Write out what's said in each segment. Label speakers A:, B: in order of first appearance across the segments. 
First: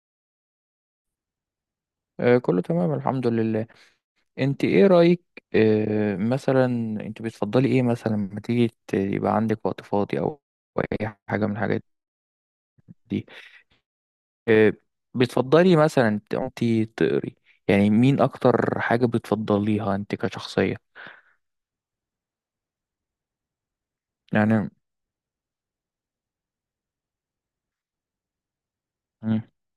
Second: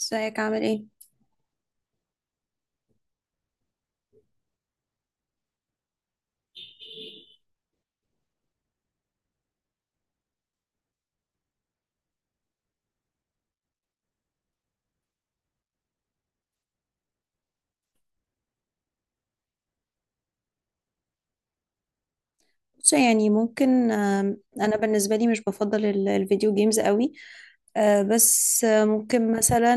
A: ازيك، عامل ايه؟
B: كله تمام الحمد لله. انت ايه رأيك؟ مثلا انت بتفضلي ايه مثلا لما تيجي يبقى عندك وقت فاضي او أو اي حاجة من الحاجات دي. آه، بتفضلي مثلا انت تقري، يعني مين اكتر حاجة بتفضليها انت كشخصية؟
A: بص، يعني ممكن
B: يعني.
A: انا بالنسبه لي مش بفضل الفيديو جيمز قوي. بس ممكن
B: امم
A: مثلا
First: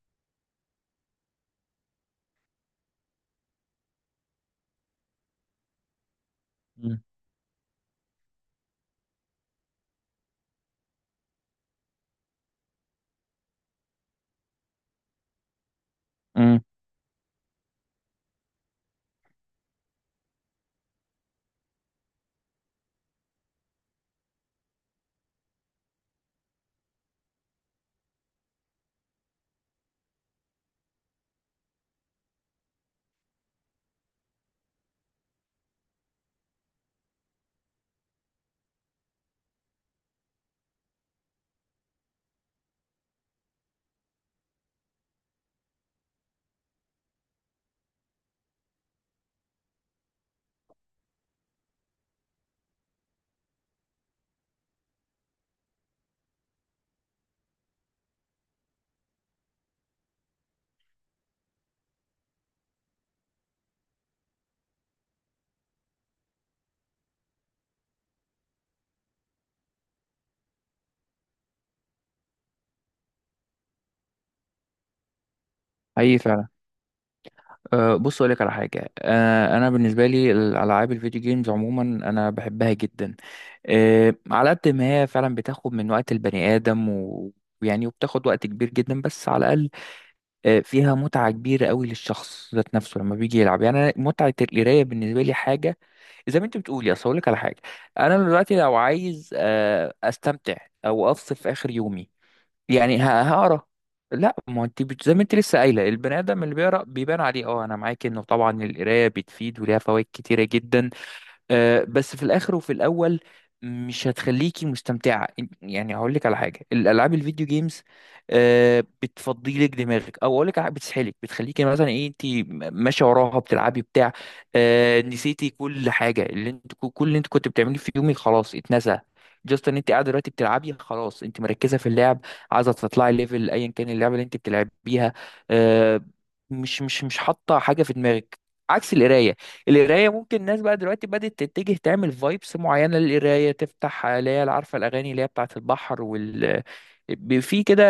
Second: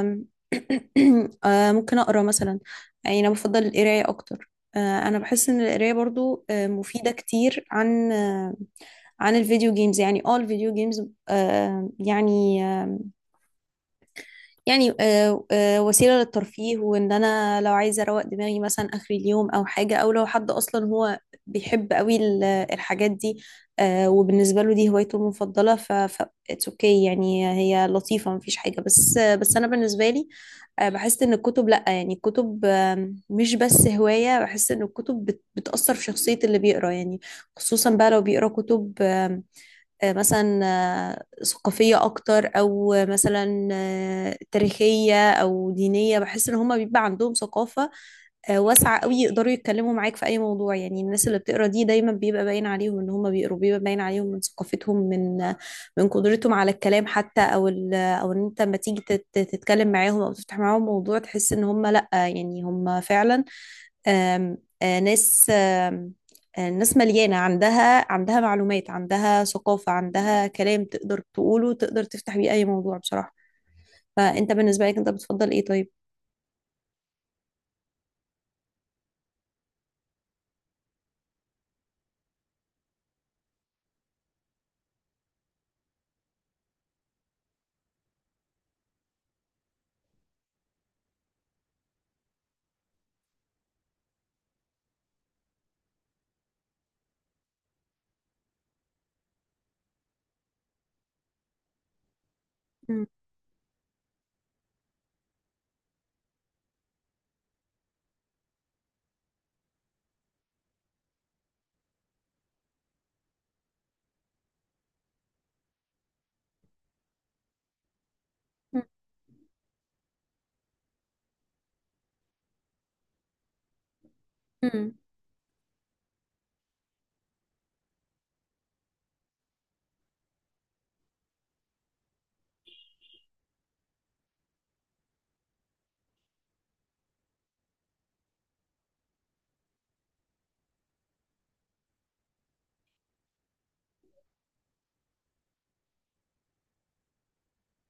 A: آم، ممكن اقرا مثلا. يعني انا بفضل القرايه اكتر. آه، انا بحس ان القرايه برضو مفيده كتير عن عن الفيديو جيمز، يعني الفيديو جيمز آه، يعني يعني وسيلة
B: امم
A: للترفيه، وان انا لو عايزة اروق دماغي مثلا اخر اليوم، او حاجة، او لو حد اصلا هو بيحب قوي الحاجات دي. وبالنسبة له دي هوايته المفضلة، ف اتس اوكي، يعني هي لطيفة، مفيش حاجة، بس انا بالنسبة لي بحس ان الكتب، لا يعني الكتب مش بس هواية، بحس ان الكتب بتأثر في شخصية اللي بيقرا يعني. خصوصا بقى لو بيقرا كتب مثلا ثقافية أكتر، أو مثلا تاريخية أو دينية، بحس إن هما بيبقى عندهم ثقافة واسعة قوي، يقدروا يتكلموا معاك في أي موضوع. يعني الناس اللي بتقرا دي دايما بيبقى باين عليهم إن هما بيقروا، بيبقى باين عليهم من ثقافتهم، من قدرتهم على الكلام حتى، أو أو إن أنت لما تيجي تتكلم معاهم أو تفتح معاهم موضوع تحس إن هما لأ، يعني هما فعلا آم، آه، ناس. الناس مليانة عندها معلومات، عندها ثقافة، عندها كلام تقدر تقوله، تقدر تفتح بيه أي موضوع بصراحة. فأنت بالنسبة لك أنت بتفضل إيه طيب؟
B: اي فعلا. أه بص اقول لك على حاجه، أه انا بالنسبه لي الالعاب الفيديو جيمز عموما انا بحبها جدا. أه على قد ما هي فعلا بتاخد من وقت البني ادم ويعني وبتاخد وقت كبير جدا، بس على الاقل أه فيها متعه كبيره قوي للشخص ذات نفسه لما بيجي يلعب. يعني أنا متعه القرايه بالنسبه لي حاجه زي ما انت بتقولي، اصل اقول لك على حاجه، انا دلوقتي لو عايز أه استمتع او افصل في اخر يومي، يعني
A: مم.
B: هقرا. لا ما انت زي ما انت لسه قايله البني ادم اللي بيقرا بيبان عليه، اه انا معاك انه طبعا القرايه بتفيد وليها فوائد كتيره جدا. بس في الاخر وفي الاول مش هتخليكي مستمتعه. يعني هقول لك على حاجه، الالعاب الفيديو جيمز
A: مم.
B: بتفضي لك دماغك، او اقول لك بتسحلك، بتخليكي مثلا ايه انت ماشيه وراها بتلعبي بتاع.
A: مم.
B: نسيتي كل حاجه اللي انت، كل اللي انت كنت بتعمليه في يومك خلاص اتنسى. جاست ان انت قاعده دلوقتي بتلعبي، خلاص انت مركزه في اللعب، عايزه تطلعي ليفل ايا كان اللعبه اللي انت بتلعبيها. آه، مش حاطه حاجه في دماغك، عكس القرايه. القرايه ممكن الناس بقى دلوقتي بدات تتجه تعمل فايبس معينه للقرايه، تفتح اللي هي عارفه الاغاني اللي هي بتاعه البحر في كده،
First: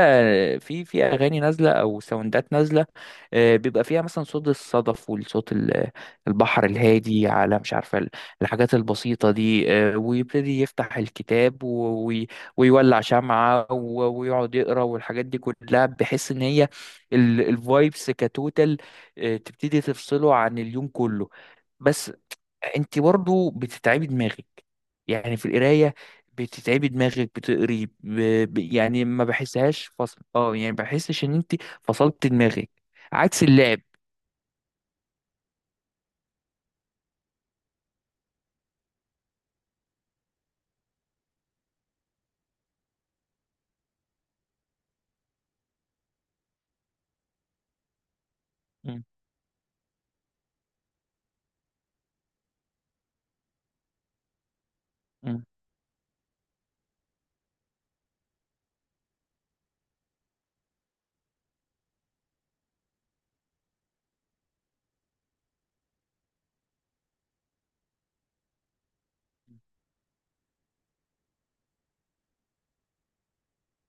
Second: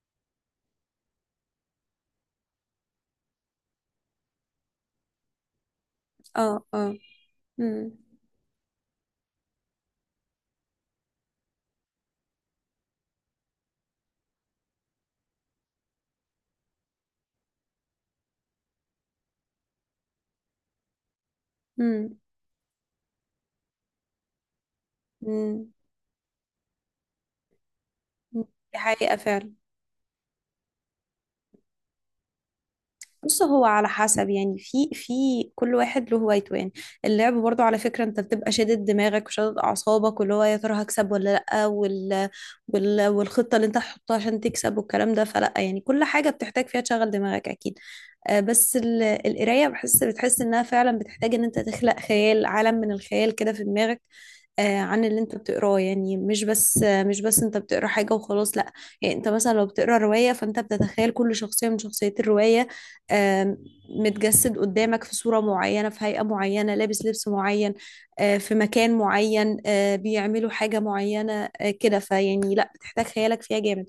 B: في اغاني نازله او ساوندات نازله، بيبقى فيها مثلا صوت الصدف والصوت
A: اه،
B: البحر
A: اه.
B: الهادي، على مش
A: مم.
B: عارفه الحاجات البسيطه دي. ويبتدي يفتح الكتاب ويولع شمعه ويقعد يقرا، والحاجات دي كلها بحيث ان هي الفايبس كتوتال تبتدي تفصله عن اليوم كله. بس
A: مم.
B: انت برضو بتتعبي دماغك، يعني في
A: مم.
B: القرايه بتتعبي دماغك،
A: مم. دي
B: يعني
A: حقيقة
B: ما
A: فعلا.
B: بحسهاش فصل، اه يعني ما بحسش ان انت فصلت دماغك،
A: بص،
B: عكس
A: هو
B: اللعب.
A: على حسب، يعني في كل واحد له هوايته يعني. اللعب برضو على فكرة انت بتبقى شادد دماغك وشادد اعصابك، واللي هو يا ترى هكسب ولا لا، والخطة اللي انت هتحطها عشان تكسب والكلام ده. فلا يعني كل حاجة بتحتاج فيها تشغل دماغك اكيد. بس
B: مم.
A: القراية بتحس إنها فعلا بتحتاج إن أنت تخلق خيال، عالم من الخيال كده في دماغك عن اللي أنت
B: مم.
A: بتقراه، يعني مش بس أنت بتقرا حاجة وخلاص، لأ. يعني أنت مثلا لو بتقرا رواية فأنت بتتخيل كل شخصية من شخصيات الرواية، آه، متجسد قدامك في صورة معينة، في هيئة معينة، لابس لبس معين، في مكان معين، بيعملوا حاجة معينة كده. فيعني لأ، بتحتاج خيالك فيها جامد.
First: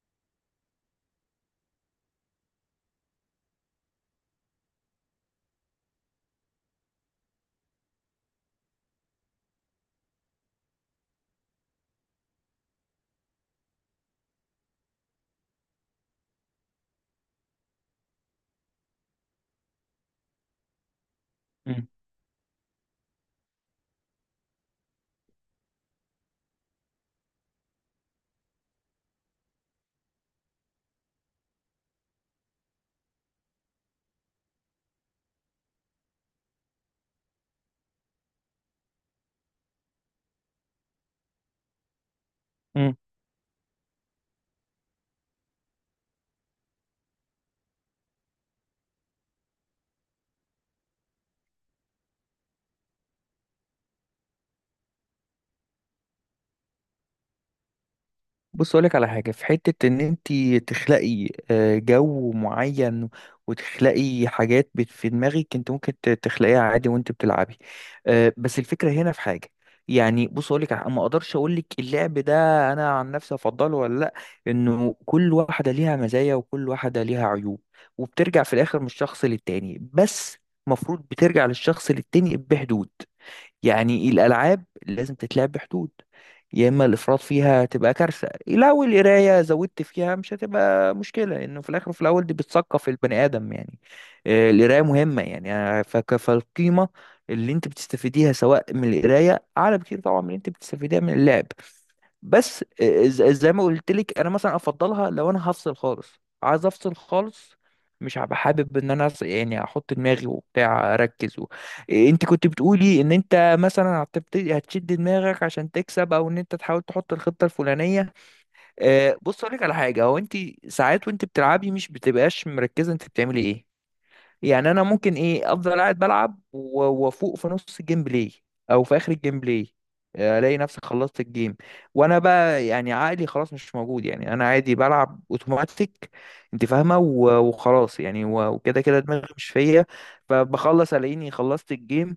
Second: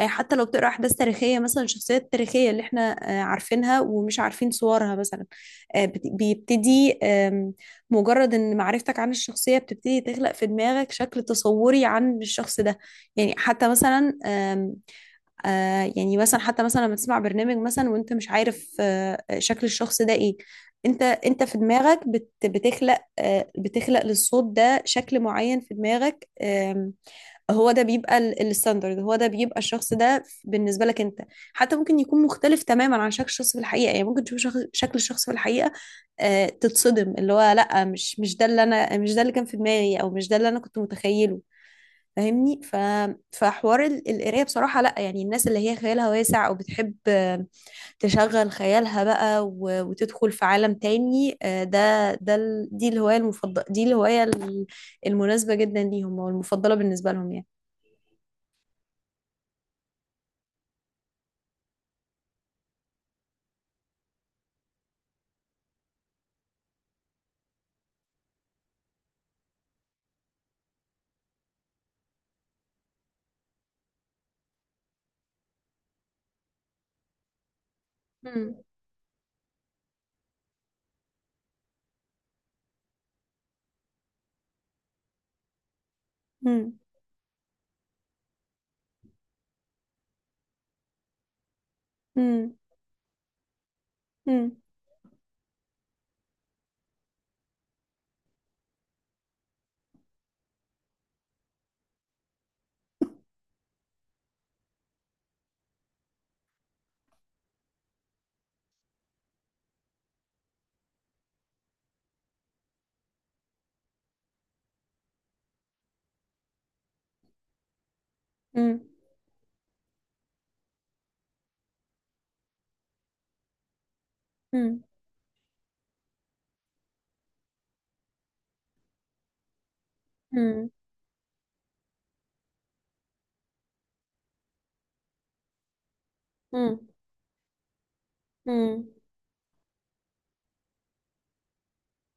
A: حتى لو بتقرا احداث تاريخيه، مثلا الشخصيات التاريخيه اللي احنا عارفينها ومش عارفين صورها مثلا، بيبتدي، مجرد ان معرفتك عن الشخصيه بتبتدي تخلق في دماغك شكل تصوري عن الشخص ده. يعني حتى مثلا آم، آه، يعني مثلا حتى مثلا لما تسمع برنامج مثلا وانت مش عارف شكل الشخص ده ايه، انت في دماغك بتخلق للصوت ده شكل معين في دماغك هو ده بيبقى الستاندرد، هو ده بيبقى الشخص ده بالنسبة لك انت. حتى ممكن يكون مختلف تماما عن شكل الشخص في الحقيقة، يعني ممكن تشوف شكل الشخص في الحقيقة تتصدم، اللي هو لا مش ده اللي انا، مش ده اللي كان في دماغي، او مش ده اللي انا كنت متخيله. فاهمني؟ ف
B: مم.
A: فحوار القرايه بصراحه، لا يعني الناس اللي هي خيالها واسع او بتحب تشغل خيالها بقى وتدخل في عالم تاني، دي الهوايه المفضله، دي الهوايه المناسبه جدا ليهم، او المفضله بالنسبه لهم
B: بص اقولك على حاجه، في حته ان انت تخلقي جو معين وتخلقي حاجات في دماغك، انت ممكن تخلقيها عادي وانت بتلعبي. بس الفكره هنا في حاجه، يعني بص اقولك ما اقدرش اقولك اللعب ده انا عن نفسي افضله ولا لا، انه كل واحده ليها مزايا وكل واحده ليها عيوب، وبترجع في
A: يعني.
B: الاخر من الشخص للتاني. بس المفروض بترجع للشخص للتاني بحدود، يعني الألعاب لازم تتلعب بحدود، يا إما الإفراط فيها تبقى كارثة. لو القراية زودت فيها مش هتبقى مشكلة، لأنه في الآخر وفي الأول دي بتثقف البني آدم. يعني القراية مهمة، يعني فالقيمة اللي أنت بتستفيديها سواء من القراية أعلى بكتير طبعا من اللي أنت بتستفيديها من اللعب. بس زي ما قلت لك، انا مثلا افضلها لو انا هفصل خالص، عايز افصل خالص، مش هبقى حابب ان انا يعني احط دماغي وبتاع اركز و... انت كنت بتقولي ان انت مثلا هتبتدي هتشد دماغك عشان تكسب او ان انت تحاول تحط الخطة الفلانية. بص اقول لك على حاجة، هو انت ساعات وانت بتلعبي مش بتبقاش مركزة، انت بتعملي ايه؟ يعني انا
A: 嗯嗯嗯嗯嗯嗯嗯嗯嗯，嗯，دي
B: ممكن ايه افضل قاعد بلعب و- وافوق في نص الجيم بلاي او في اخر الجيم بلاي، الاقي نفسي خلصت الجيم وانا بقى يعني عقلي خلاص مش موجود، يعني انا عادي بلعب اوتوماتيك، انت فاهمه وخلاص، يعني وكده كده دماغي مش فيا، فبخلص الاقيني خلصت الجيم.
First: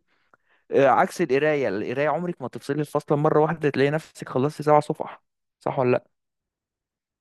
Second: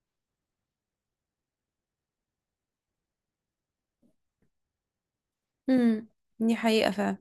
B: عكس القرايه، القرايه عمرك ما تفصلي الفصل مره واحده تلاقي نفسك خلصتي سبع صفح، صح ولا؟
A: حقيقة فعلا.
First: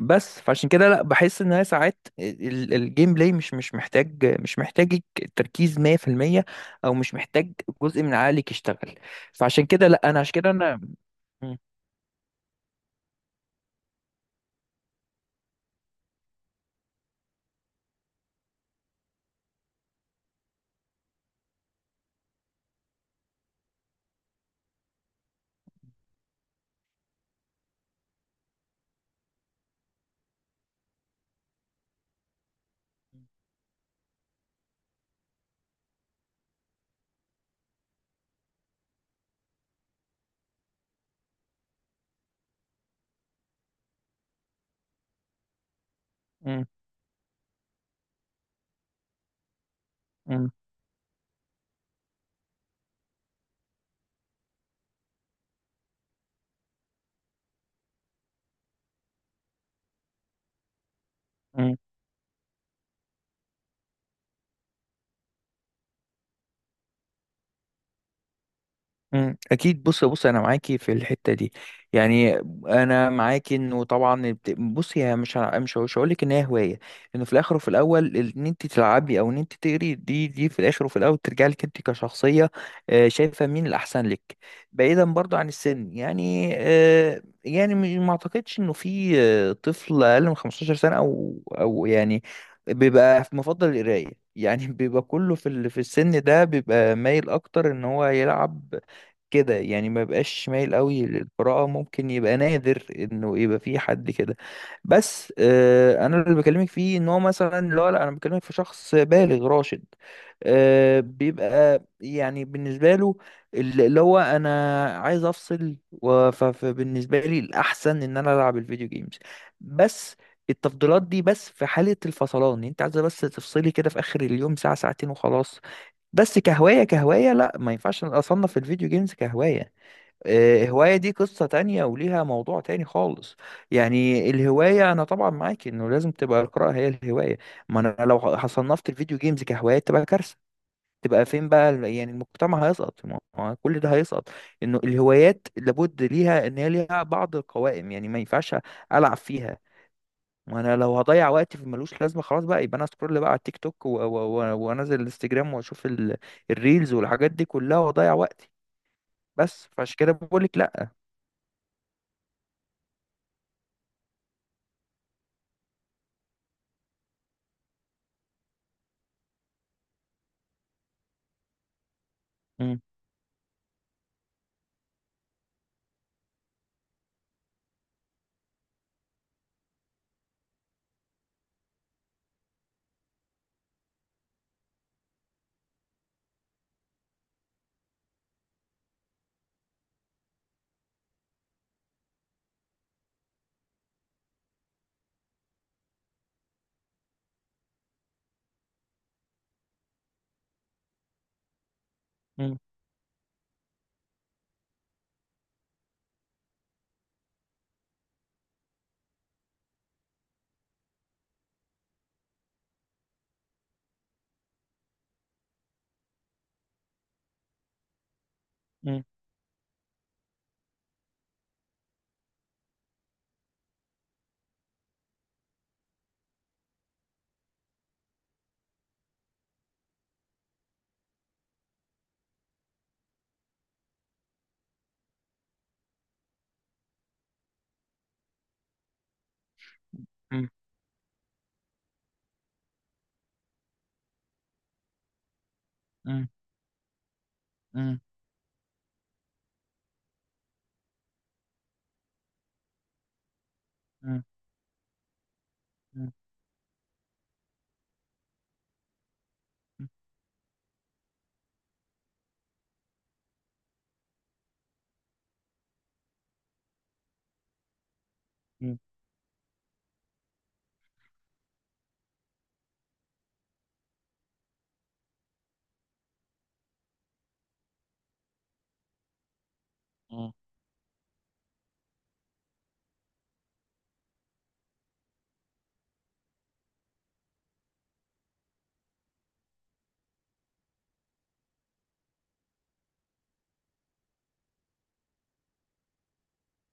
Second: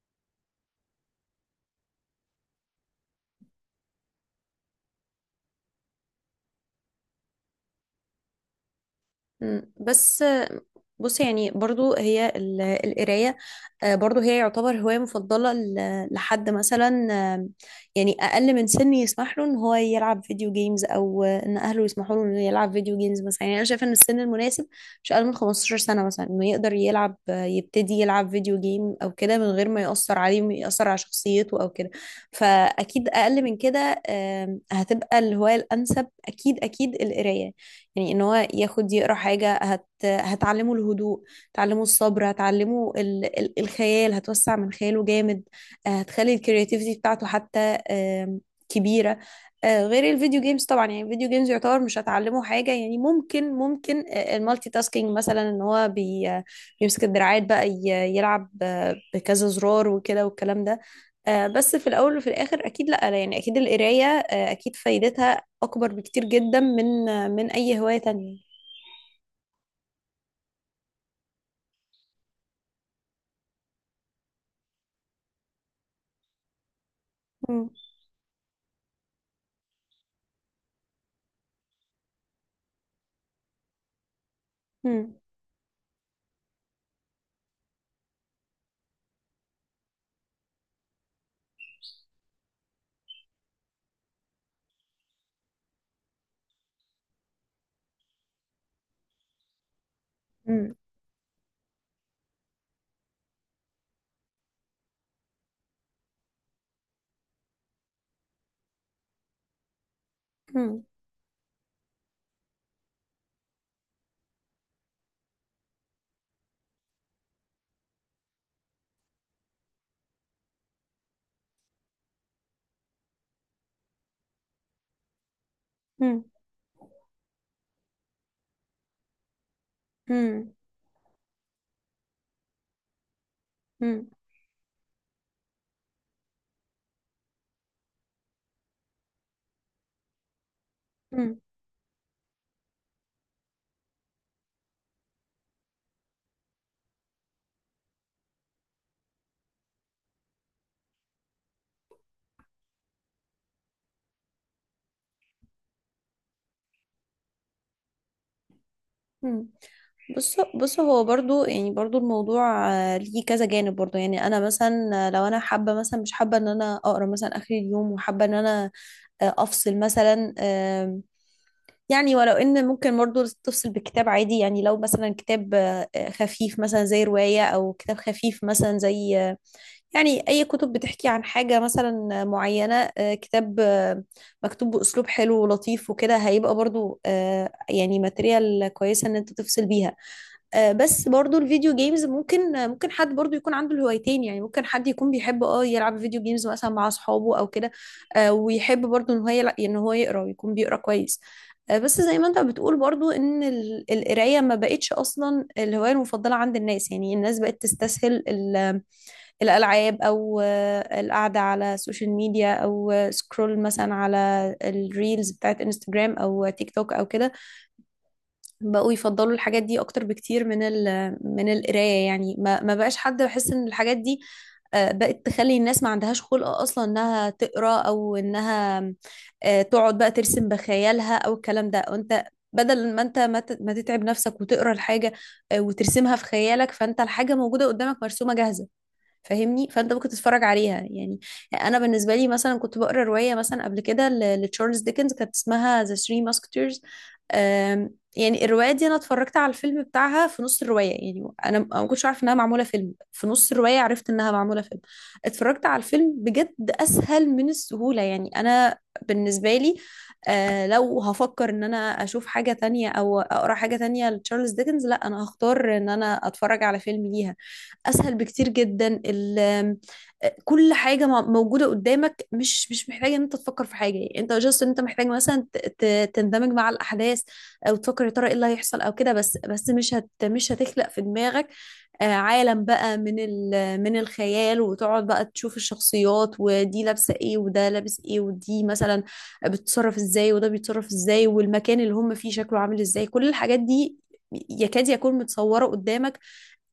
B: بس فعشان كده لا، بحس ان هي ساعات الجيم بلاي مش مش محتاج، مش محتاجك تركيز 100%، او مش محتاج جزء من عقلك يشتغل، فعشان
A: مم.
B: كده لا انا
A: بس
B: عشان كده
A: آه،
B: انا.
A: بص، يعني
B: م-
A: برضو هي القراية برضو هي يعتبر هواية مفضلة لحد مثلا آه، يعني أقل من سن يسمح له إن هو يلعب فيديو جيمز، أو إن أهله يسمحوا له إنه يلعب فيديو جيمز مثلا. يعني أنا شايفة إن السن المناسب مش أقل من 15 سنة مثلا، إنه يقدر يلعب يبتدي يلعب فيديو جيم أو كده من غير ما يأثر عليه ويأثر على شخصيته أو كده. فأكيد أقل من كده هتبقى الهواية الأنسب، أكيد أكيد القراية. يعني ان هو ياخد يقرا حاجه هتعلمه الهدوء، هتعلمه الصبر، هتعلمه الخيال، هتوسع من خياله جامد. هتخلي
B: م-
A: الكرياتيفيتي بتاعته حتى آم، كبيره. غير الفيديو جيمز طبعا، يعني الفيديو جيمز يعتبر مش هتعلمه حاجه، يعني ممكن المالتي تاسكينج مثلا، ان هو بيمسك الدراعات بقى يلعب بكذا زرار وكده والكلام ده. بس
B: م-
A: في الاول وفي الاخر اكيد لا، لا يعني اكيد القرايه اكيد فايدتها أكبر بكتير جدا من من أي هواية تانية.
B: مم، اكيد. بص انا معاكي في الحته دي، يعني انا معاكي انه طبعا بصي، هي مش هقول لك ان هي هوايه، انه في الاخر وفي
A: مم.
B: الاول ان انت تلعبي او ان انت تقري دي في الاخر وفي الاول ترجع لك انت كشخصيه. شايفه مين الاحسن لك؟ بعيدا
A: مم.
B: برضو عن السن، يعني يعني ما اعتقدش انه في طفل اقل من 15 سنه او او يعني بيبقى مفضل القرايه، يعني بيبقى كله في في السن ده بيبقى مايل اكتر ان هو يلعب كده، يعني ما يبقاش
A: مم.
B: مايل قوي للقراءة، ممكن يبقى نادر انه يبقى في حد كده. بس آه انا اللي بكلمك فيه ان هو مثلا لا لا، انا بكلمك في شخص بالغ راشد،
A: مم.
B: آه بيبقى يعني بالنسبة له اللي هو انا عايز افصل، فبالنسبة لي الاحسن ان انا العب الفيديو جيمز. بس التفضيلات دي بس في حالة الفصلان، يعني انت عايزة بس تفصلي كده في اخر اليوم ساعة ساعتين وخلاص.
A: مم.
B: بس كهواية، كهواية لا ما ينفعش أصنف الفيديو جيمز كهواية.
A: مم.
B: هواية دي قصة تانية وليها موضوع تاني خالص.
A: مم.
B: يعني الهواية أنا طبعا معاك إنه لازم تبقى القراءة هي الهواية، ما أنا لو صنفت الفيديو جيمز كهواية تبقى كارثة، تبقى
A: مم.
B: فين بقى يعني المجتمع هيسقط، ما هو كل ده هيسقط. إنه الهوايات لابد ليها إن هي ليها بعض القوائم، يعني ما ينفعش ألعب فيها، ما انا لو هضيع وقتي في ملوش لازمه خلاص بقى، يبقى انا اسكرول بقى على التيك توك وانزل الانستجرام واشوف الريلز والحاجات دي كلها واضيع وقتي.
A: مم.
B: بس فعشان كده
A: بص،
B: بقول لك
A: بص،
B: لا.
A: هو برضو، يعني برضو الموضوع ليه كذا جانب برضو. يعني انا مثلا لو انا حابه، مثلا مش حابه ان انا اقرا مثلا اخر اليوم، وحابه ان انا افصل مثلا يعني ولو ان
B: مم،
A: ممكن برضو تفصل بكتاب عادي. يعني لو مثلا كتاب خفيف مثلا زي روايه، او كتاب خفيف مثلا زي يعني أي كتب بتحكي عن حاجة مثلا معينة، كتاب مكتوب بأسلوب حلو ولطيف وكده، هيبقى برضو يعني ماتريال كويسة إن أنت تفصل بيها. بس برضو الفيديو جيمز ممكن حد برضو يكون عنده الهوايتين. يعني ممكن حد يكون بيحب اه يلعب فيديو جيمز مثلا مع أصحابه أو كده، ويحب برضو إن هو إن هو يقرأ ويكون بيقرأ كويس. بس زي ما انت
B: مم،
A: بتقول، برضو ان القراية ما بقتش اصلا الهواية المفضلة عند الناس. يعني الناس بقت تستسهل ال الألعاب، أو القعدة على السوشيال ميديا، أو سكرول مثلا على الريلز بتاعت انستجرام أو تيك توك أو كده. بقوا
B: مم،
A: يفضلوا الحاجات دي أكتر بكتير من ال من القراية. يعني ما بقاش حد بحس إن الحاجات دي بقت تخلي الناس ما عندهاش خلق أصلا إنها تقرأ، أو إنها تقعد بقى ترسم بخيالها أو الكلام ده. وأنت بدل ما انت ما تتعب نفسك وتقرا الحاجه وترسمها في خيالك، فانت الحاجه موجوده قدامك، مرسومه جاهزه، فاهمني؟ فانت ممكن تتفرج
B: مم،
A: عليها يعني. انا بالنسبه لي مثلا كنت بقرا روايه مثلا قبل كده لتشارلز ديكنز، كانت اسمها ذا ثري
B: مم،
A: ماسكتيرز.
B: مم،
A: يعني الروايه دي انا اتفرجت على الفيلم بتاعها في نص الروايه. يعني انا أنا ما كنتش عارفه انها معموله فيلم، في نص الروايه عرفت
B: مم،
A: انها معموله فيلم. اتفرجت على
B: مم،
A: الفيلم بجد، اسهل من السهوله. يعني انا بالنسبه لي، آه لو هفكر ان انا اشوف حاجه تانية او اقرا حاجه تانية لتشارلز ديكنز، لا انا هختار ان انا اتفرج على فيلم ليها، اسهل بكتير
B: مم،
A: جدا. كل حاجه موجوده قدامك، مش مش محتاج ان انت تفكر في حاجه. يعني انت جاست ان انت محتاج مثلا تندمج مع الاحداث، او تفكر يا ترى ايه اللي هيحصل او كده. بس مش هتخلق في دماغك عالم بقى من ال من الخيال، وتقعد بقى تشوف الشخصيات، ودي لابسه ايه وده لابس ايه، ودي مثلا بتتصرف ازاي وده بيتصرف ازاي، والمكان اللي هم فيه شكله عامل ازاي. كل الحاجات دي يكاد يكون متصوره قدامك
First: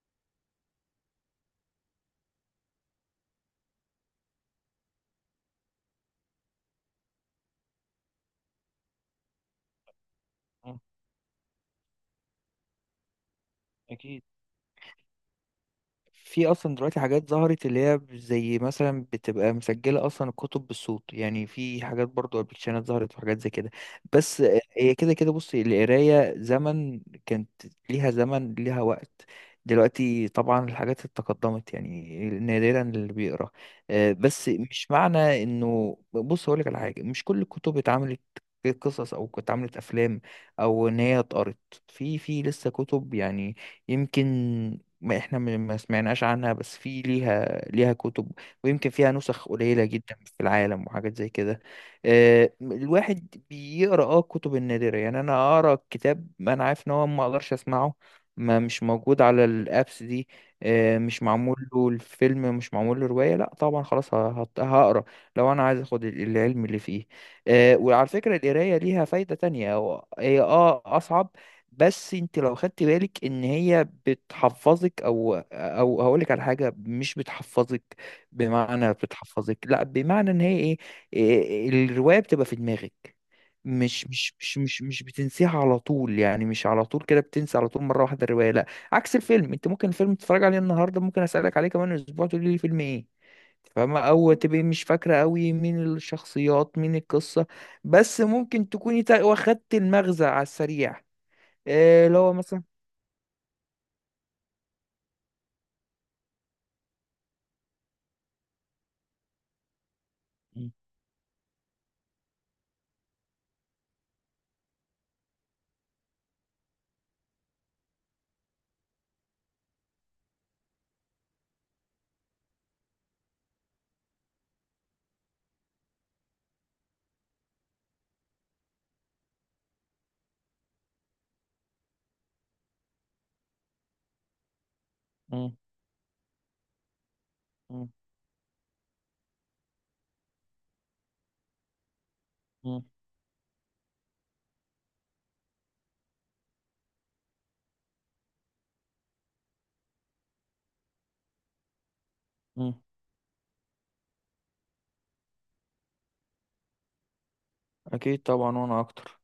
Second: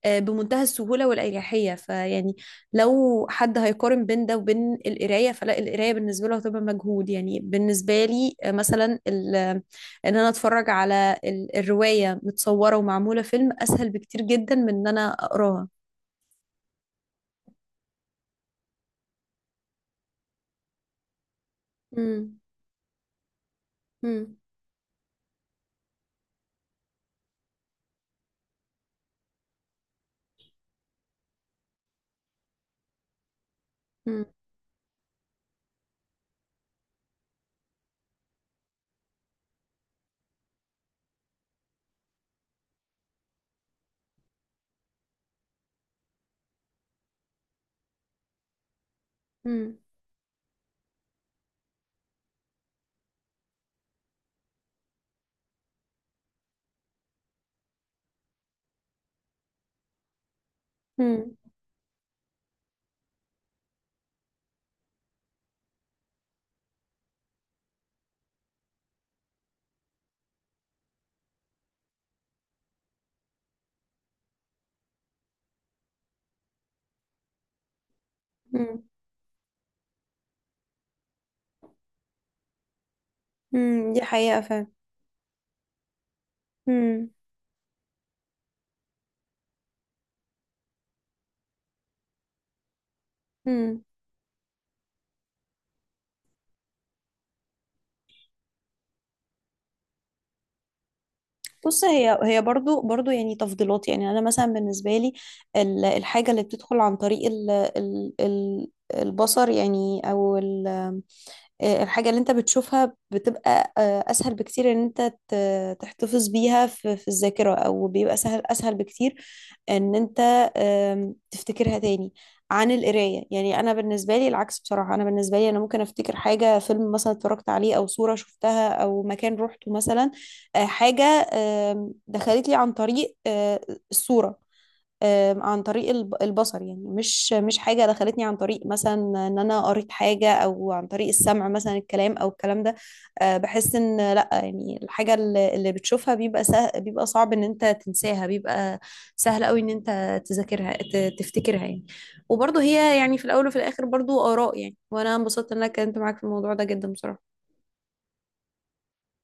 A: بمنتهى السهولة والأريحية. فيعني لو حد هيقارن بين ده وبين القراية فلا، القراية بالنسبة له هتبقى مجهود. يعني بالنسبة لي مثلا إن أنا أتفرج
B: مم،
A: على الرواية متصورة ومعمولة فيلم، أسهل بكتير
B: أكيد.
A: جدا من إن أنا أقراها.
B: في اصلا دلوقتي حاجات ظهرت، اللي هي زي مثلا بتبقى مسجله اصلا الكتب بالصوت، يعني في حاجات
A: مم.
B: برضو ابلكيشنات ظهرت وحاجات زي كده.
A: مم.
B: بس هي كده كده، بص القرايه زمن كانت ليها زمن، ليها وقت. دلوقتي طبعا الحاجات اتقدمت، يعني نادرا اللي بيقرا.
A: مم.
B: بس مش معنى انه، بص هقول لك على حاجه، مش كل الكتب اتعملت قصص او اتعملت افلام او ان هي اتقرت، في لسه كتب يعني، يمكن ما احنا ما سمعناش عنها، بس في ليها، ليها كتب، ويمكن فيها نسخ
A: مم.
B: قليلة جدا في العالم وحاجات زي كده. الواحد بيقرأ اه الكتب النادرة، يعني انا اقرأ كتاب ما انا عارف ان هو ما اقدرش اسمعه، ما مش موجود على الابس دي، مش
A: مم.
B: معمول له الفيلم، مش معمول له رواية، لا طبعا خلاص هقرأ لو انا عايز اخد العلم اللي فيه. وعلى فكرة القراية ليها فايدة تانية، هي اه اصعب، بس انت لو خدت بالك ان هي بتحفظك، او او هقولك على حاجه مش بتحفظك بمعنى بتحفظك، لا بمعنى ان هي ايه، الروايه بتبقى في دماغك،
A: مم. دي
B: مش مش
A: حقيقة
B: مش
A: فعلا.
B: مش مش بتنسيها على طول، يعني مش على طول
A: مم.
B: كده بتنسى على طول مره واحده الروايه لا. عكس الفيلم، انت ممكن الفيلم تتفرج عليه النهارده ممكن اسالك عليه كمان اسبوع تقولي لي فيلم ايه،
A: مم.
B: فاهمة، او تبقي مش فاكره قوي مين الشخصيات مين القصه، بس ممكن تكوني واخدت المغزى على السريع.
A: بص،
B: اللي
A: هي
B: هو
A: هي
B: مثلا.
A: برضو برضو يعني تفضيلات. يعني انا مثلا بالنسبه لي الحاجه اللي بتدخل عن طريق ال ال ال البصر يعني، او ال
B: مم.
A: الحاجة اللي انت بتشوفها بتبقى اسهل بكتير ان انت تحتفظ بيها في الذاكرة، او بيبقى سهل اسهل بكتير ان انت تفتكرها تاني عن القراية. يعني انا بالنسبة لي العكس بصراحة، انا بالنسبة لي انا ممكن افتكر حاجة فيلم مثلا اتفرجت عليه، او صورة شفتها، او مكان روحته مثلا حاجة دخلت لي عن طريق الصورة
B: مم.
A: عن طريق البصر. يعني مش مش حاجة
B: مم.
A: دخلتني عن طريق مثلا ان انا قريت حاجة، او عن طريق السمع مثلا، الكلام او الكلام ده.
B: مم.
A: بحس ان لا، يعني الحاجة اللي بتشوفها بيبقى بيبقى صعب ان انت تنساها، بيبقى سهل قوي ان انت تذاكرها، تفتكرها يعني. وبرضه
B: مم.
A: هي يعني في الاول وفي الاخر برضه آراء يعني. وانا انبسطت ان انا اتكلمت معاك في الموضوع ده جدا بصراحة.
B: اكيد طبعا وانا اكتر.